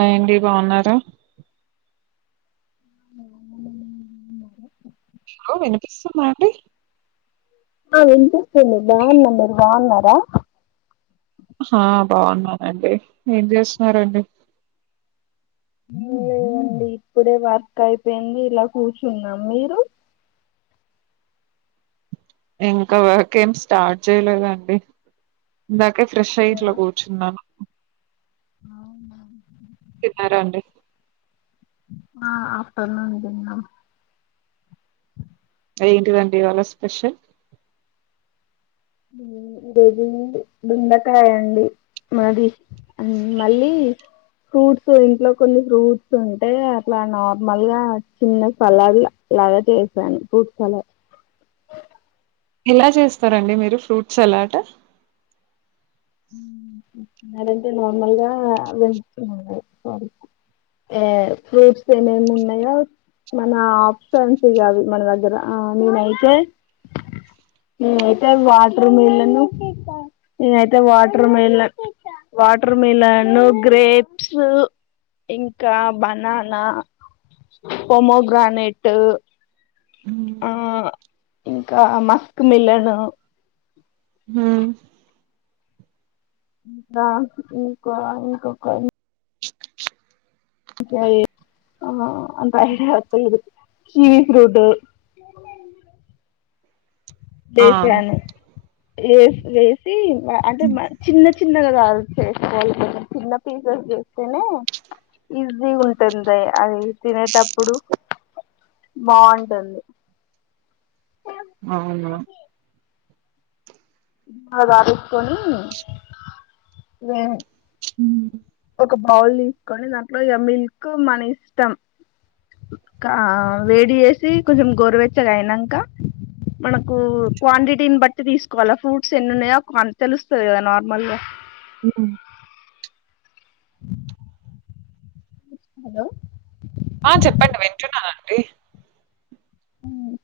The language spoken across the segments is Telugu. హాయండి బావున్నారా [inaudible] అవును వినిపిస్తుందా అండి ఆ వినిపిస్తుంది బావున్నా ను మీరు బావున్నరా ఆహ్ బాగున్నానండి ఏం చేస్తున్నరండి. లేదండి ఇప్పుడే వర్క్ అయిపోయింది ఇలా కూర్చున్నాం మీరు. ఇంకా వర్క్ ఏం స్టార్ట్ చేయలేదండి ఇందక ఇప్పుడే ఫ్రెష్ అయి ఇట్లా కూర్చున్నాను. అవును. తిన్నారా అండి. ఆహ్ ఆఫ్టర్నూన్ తిన్నాం. అదే ఏంటిదండి ఇవాల స్పెషల్. బెండకాయ అండి. మాది అని మళ్ళీ ఫ్రూట్స్ ఇంట్లో కొన్ని ఫ్రూట్స్ ఉంటే అట్లాని నార్మల్గా చిన్న సలాడ్ లాగా చేసాను ఫ్రూట్స్ సలాడ్. ఎలా చేస్తారండి. మీరు ఫ్రూట్స్ సలాడ్. అదేంటి నార్మల్గా వితు సారీ ఏ ఫ్రూట్స్ ఏమేమి ఉన్నాయో. మన ఆప్షన్స్ అవి మన దగ్గర ఆహ్ నేనైతే నేనైతే వాటర్ మిల్లను నేనైతే. అయితే water melon, water melon, grapes ఇంకా బనానా, పోమోగ్రానేట్. హ్మ్ ఆహ్ ఇంకా మాస్క్ మిలన్. ఉమ్ రా ఇంకా ఇంకోకరు. కాయి ఆహ్ అంత ఐడియా లేదు షి ఇస్ డు డేర్. ఆ దేశీయను. ఏసి వేసి. అంటే మా చిన్న. చిన్నగాగాదు చేసుకోవాల్సింది చిన్న పీసెస్ చేస్తేనే ఈజీగా ఉంటుంది అది తినేటప్పుడు బాగుంటుంది. అవును అది అరేసుకొని వేన్ హ్మ్. ఒక బౌల్ తీసుకొని దాంట్లో ఇగ మిల్క్ మన ఇష్టం ఇంకా వేడి చేసి కొంచెం గోరవెచ్చగా అయినాంక మనకు క్వాంటిటీని బట్టి తీసుకోవాలా ఫ్రూట్స్ ఎన్ని ఉన్నాయో తెలుస్తది కదా నార్మల్గా. హ్మ్. ఉమ్ హలో ఆహ్ చెప్పండి వింటున్నానండి.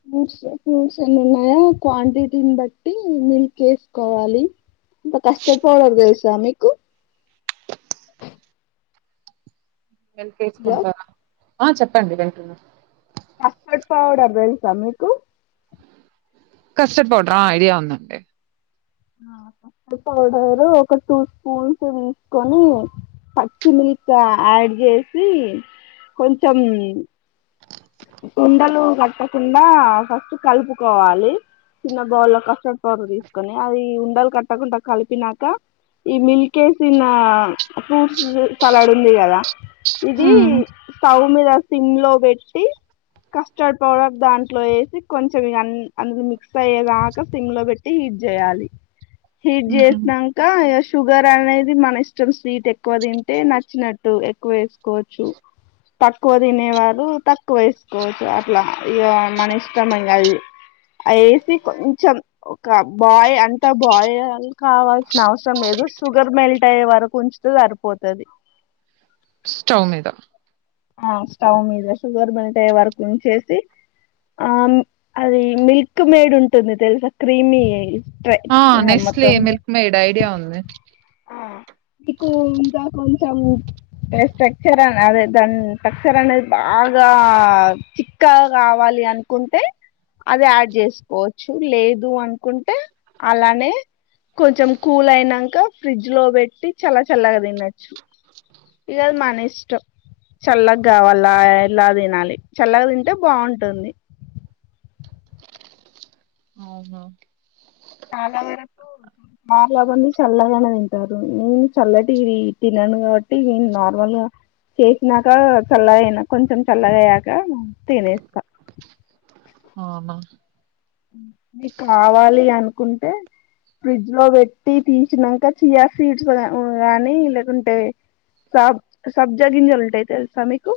ఫ్రూట్స్ ఫ్రూట్స్ ఏనున్నాయో క్వాంటిటీని బట్టి మిల్క్ వేసుకోవాలి ఇంకా కస్టర్డ్ పౌడర్ తెలుసా మీకు. హలో వెళ్ళుకెసుకుంటారా. ఆ చెప్పండి వింటున్నా కస్టర్డ్ పౌడర్ తెలుసా మీకు కస్టర్డ్ పౌడరా ఐడియా ఉంది అండి. కష్టర్డ్ పౌడరు ఒక టూ స్పూన్స్ తీసుకొని పచ్చిమిల్క్ యాడ్ చేసి కొంచెం. ఉండలు కట్టకుండా ఫస్ట్ కలుపుకోవాలి. చిన్న బౌలులో కస్టర్డ్ పౌడర్ తీసుకొని అది ఉండలు కట్టకుండా కలిపినాక ఈ మిల్క్ వేసిన ఫ్రూట్స్ సలాడ్ ఉంది కదా. ఇది హ్మ్. స్టవ్. మీద సిమ్ లో పెట్టి. ట్టి కస్టర్డ్ పౌడర్ దాంట్లో వేసి కొంచెం అందు అందుకు మిక్స్ అయ్యేదక సిమ్ లో పెట్టి హీట్ చేయాలి. హిట్ హుహు. జేసీనాంక. షుగర్ అనేది మన ఇష్టం స్వీట్ ఎక్కువ తింటే నచ్చినట్టు ఎక్కువ వేసుకోవచ్చు తక్కువ తినే వాళ్లు తక్కు. ఎక్కువ వేసుకోవచ్చు అట్లా ఇగ మన ఇష్టమైనవి అవి వేసి కొంచెం ఒక బాయ్ అంతా బాయ్ కావాల్సిన అవసరం లేదు. షుగర్ మెల్ట్ అయ్యే వరకు ఉంచుతే సరిపోతది. స్టవ్ మీద. ఆహ్ స్టవ్ మీద షుగర్ మెల్ట్ అయ్యే వరకు ఉంచేసి ఆహ్ అది మిల్క్ మేడ్ ఉంటుంది తెలుసా క్రీమీ. ట ఆ ఆహ్ నెస్లే మొత్తం మిల్క్ మేడ్ ఐడియా ఉంది మీకు ఇంకా కొంచ్ స్ట్రక్చర్ అదేండి. దాని టస్సర్ అనేది. బాగా చిక్కగా కావాలి అనుకుంటే అది యాడ్ చేసుకోవచ్చు. లేదు అనుకుంటే అలానే కొంచెం కూల్ అయినంక ఫ్రిడ్జ్ లో పెట్టి చల్ల చల్లగా తినచ్చు. ఇగా ఆది మన ఇష్టం. చల్లగా కావాల ఎలా తినాలి చల్లగా తింటే బాగుంటుంది. అవునా చాలా వరకు చాలా మంది చల్లగానే తింటారూ. నేను చల్లటి తినను కాబట్టి నేను నార్మల్ గా చేసినాక చల్లగా అయినా కొంచెం చల్లగా అయ్యాక తినేస్తా ఆవునా మీకు కావాలి. అనుకుంటే ఫ్రిడ్జ్ లో పెట్టి తీసినంక చియా సీడ్స్ గానీ లేకుంటే సబ్ సబ్జగింజలు ఉంటాయి తెలుసా మీకు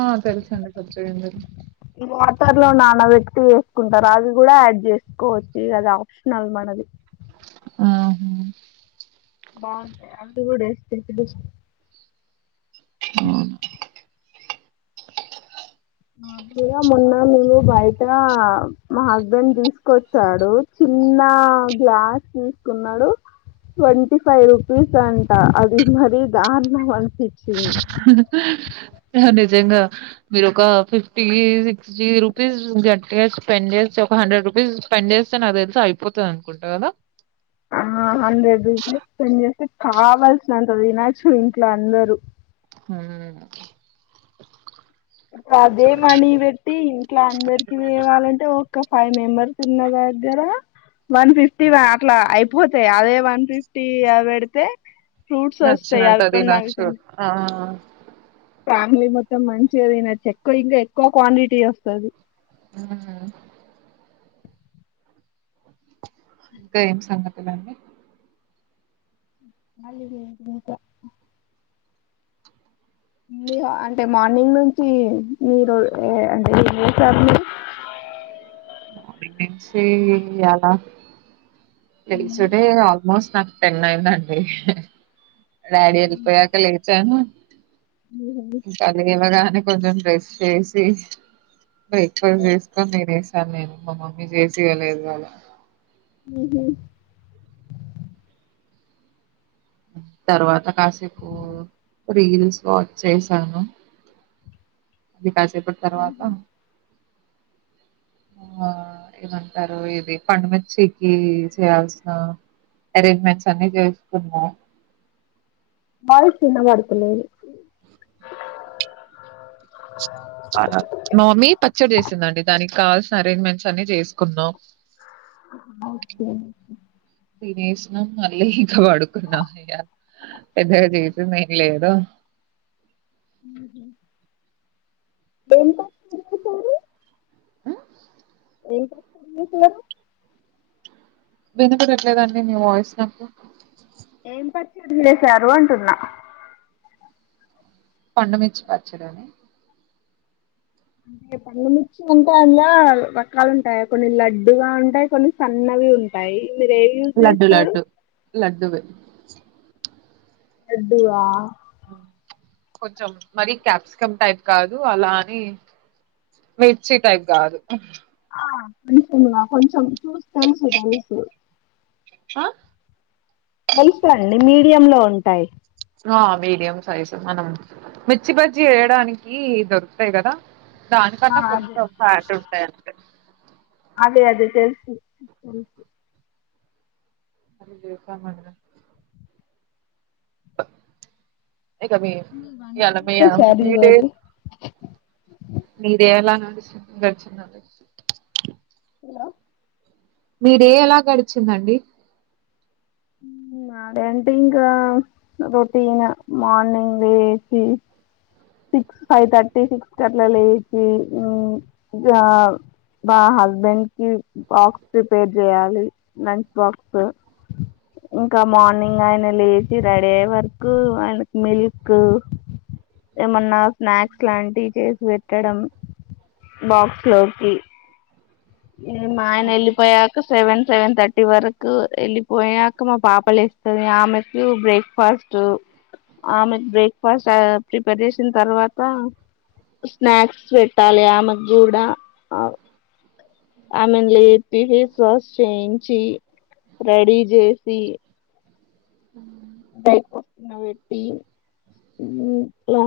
ఆ తెలుసండి కొత్తగంజలు వాటర్ లో నానబెట్టి వేసుకుంటారు. అది కూడా యాడ్ చేసుకోవచ్చు. ఇగ అది ఆప్షనల్ మనది ఆహా బాగుంటాయి. అది కూడా ఏస్తే తెలుస్తా అవును నాకు గూడ మొన్న నువ్వు బయట మా హస్బెండ్ తీసుకొచ్చాడు. చిన్న గ్లాస్ తీసుకున్నాడు. ట్వంటీ ఫైవ్ రూపీస్ అంట. అది మరి దారుణం అనిపించింది. నిజంగా మీరు ఒక ఫిఫ్టీ జి రూపిస్ గట్టిగా చే స్పెండ్ చేస్తే ఒక హండ్రెడ్ రూపీస్ స్పెండ్ చేస్తే నాకు తెలుసి అయిపోతది. అనుకుంట గాదా ఆ హండ్రెడ్ రూపీస్ స్పెండ్ చేస్తే కావాల్సినంత వినచ్చు ఇంట్లో అందరు హ్ ఇప్పుడు అదే మనీ వేట్టి ఇంట్లా అందరికి తేవాలంటే ఒక ఫైవ్ మెంబర్స్ ఉన్న దగ్గర వన్ ఫిఫ్టీ అట్లా అయిపోతాయి అదే వన్ ఫిఫ్టీ పెడితే ఫ్రూట్స్ వస్తాయి నచ్చినంత అవి కొన్ని అవి తీనచ్చు. కొన్ని ఆ ఫ్యామిలీ మొత్తం మంచిగా తినచ్చు. ఎక్కువ ఇంకా ఎక్కువ క్వాంటిటీ వస్తది. ఆ ఇంకా ఏం సంగతులండి. మల్లి చేయించినం ఇంకా అంటే మార్నింగ్ నుంచి మీరు అంటే ఏం చేసారు. మీరు నాకు తెలిసి అలా తెలిసినే ఆల్మోస్ట్ నాకు టెన్ అయింది అండి డాడీ ఏలిపోయాక లేచాను కలియే గాదా అ కొంచెం డ్రెస్ చేసి బ్రేక్ఫాస్ట్ మీరు చేసుకొని తినేసం. సార్ నేను మా మమ్మీ చేసివ్వలేదు. ఇవాళ ఉహ్ తర్వాత కాసేపు రీల్స్ వాచ్ చేసాను. ఇగ కాసేపటి తర్వాత ఆ ఏమంటారు. ఇది పండుమిర్చ్చికి చేయాల్సిన అరేంజ్మెంట్స్ అన్ని చేసుకున్నా వాయిస్ ఇనబాడుతలేదు. నవమి ప చ్చడు చేసింద అండి. దానికి కావాల్సిన అరేంజ్మెంట్స్ అన్ని జేసుకున్నాం. ఓకే తినేసినం మళ్ళీ ఇక పడుకున్నాం ఇగ పెదగా చేసింది ఏం లేదో ఉహుం డెంట్ సారు అ ఏకాసు [unintelligible] విన్నపడట్లేదండి నీ వాయిస్ నాకు ఏం పర్ వదిలేసారు అంటున్నా పడుమిచ్చి పచ్చడి అని అంటే పండుమిర్చి ఉంటాయి. అందు రకాలు ఉంటాయా కొన్ని లడ్డుగా ఉంటాయి. కొన్ని సన్నవి ఉంటాయి. మీరు ఏవి యూజ్ లడ్డు చేస్తారు లడ్డు లడ్డువి లడ్డువా హుమ్ కొంచెం మరి క్యాప్సికం టైప్ కాదు. అలాని మిర్చి టైప్ కాదు. ఆ కొంచింగా కొంచెం చూసి తెలుసు తెలుసు హ మొలుస్తాయ్ అండి మీడియం లో ఉంటాయి ఆ మీడియం సైజు మనం మిర్చి బజ్జి వేయడానికి దొరుకుతాయి కదా ఆ దానికన్నా అదే కొంచెం ఫ్యాట్ ఉంటాయి అనమా అంటే అది తెలుసు తె అది జసా మడిన ఇక మీ ఇయాల ఏం చేశారు మీ ఈరోజు డేస్ మీదే డే ఎలా [unintelligible] గడిచిన మీడే ఎలా గడిచిందండి నా డే అంటే ఇంకా రొటీన్ గా మార్నింగ్ లేసి సిక్స్ ఫైవ్ థర్టీ సిక్స్ క అట్లా లేచి మా హస్బెండ్ కి బాక్స్ ప్రిపేర్ చేయాలి లంచ్ బాక్స్ ఇంకా మార్నింగ్ ఆయన లేచి రెడీ అయ్యే వరకు ఆయనకి మిల్క్ ఏమన్నా స్నాక్స్ లాంటివి చేసి పెట్టడం బాక్స్ లోకి ఏ మా ఆయన వెళ్ళిపోయాక సెవెన్ సెవెన్ థర్టీ వరకు వెళ్ళిపోయాక మా పాపలు లేస్తది ఆమెకు బ్రేక్ఫాస్ట్ ఆమెకు బ్రేక్ఫాస్ట్ ప్రిపర్ చేసిన తర్వాత స్నాక్స్ పెట్టాలి ఆమెకు కూడా ఆ ఆమెను లేపి ఫేస్ వాష్ చేయించి రెడీ చేసి బ్రేక్ ఫస్ట్ పెట్టి ఇలా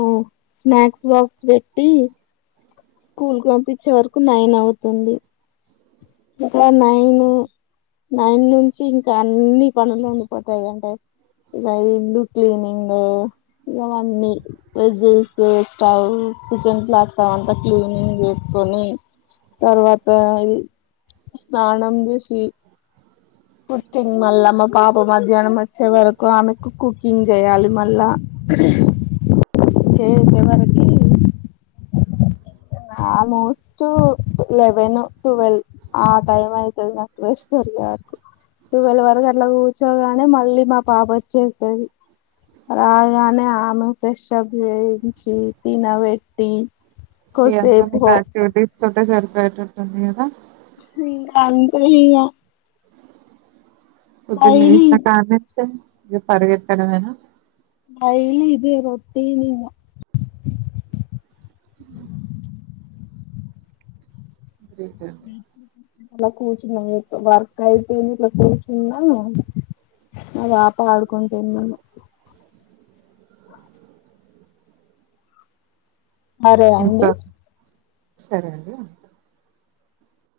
స్నాక్స్ బాక్స్ పెట్టి స్కూల్ కి పంపించే వరకు నైన్ అవుతుంది గట్ల నైన్ నైన్ నుంచి ఇంకా అన్ని పనులు ఉండిపోతాయింటే ఇగ ఇల్లు క్లీనింగ్ ఇవన్నీ డ్జెస్ స్టవ్ కిచెన్ ప్లాట్టవ్ అంతా క్లీనింగ్ చేసుకొని తర్వాత స్నానం చేసి కుకింగ్ మళ్ళా మా పాప మధ్యాహ్నం వచ్చే వరకు ఆమెకు కుకింగ్ చేయాలి మళ్ళా [unintelligible] ఆల్మోస్ట్ లెవెన్ టువెల్వ్ ఆ టైం అయితది నాకు రెస్ట్ దోరికే వరకు టువెల్వ్ వరకు అట్లా కూర్చోగానే మళ్ళీ మా పాప వచ్చేస్తది రాగానే ఆమె ఫ్రెష్ అప్ చేయించి తినబెట్టి కోసేపు హో ఇగ స్ సరిపోయేటట్టు ఉంది కదా ఇకాంతే ఇగ పొద్దున డైలీ లేశిన కనించేలి ఇగ పరుగేత్తడమేనా డైలీ ఇదే రొటిన్ ఇగ గ్రేట్ అండి అ అలా కూర్చున్నాం వర్క్ అయిపోఇంది ఇట్లా కూర్చున్నా మా పాప ఆడుకుంటుంది అరే అండి ఇంట్లో సరే అండి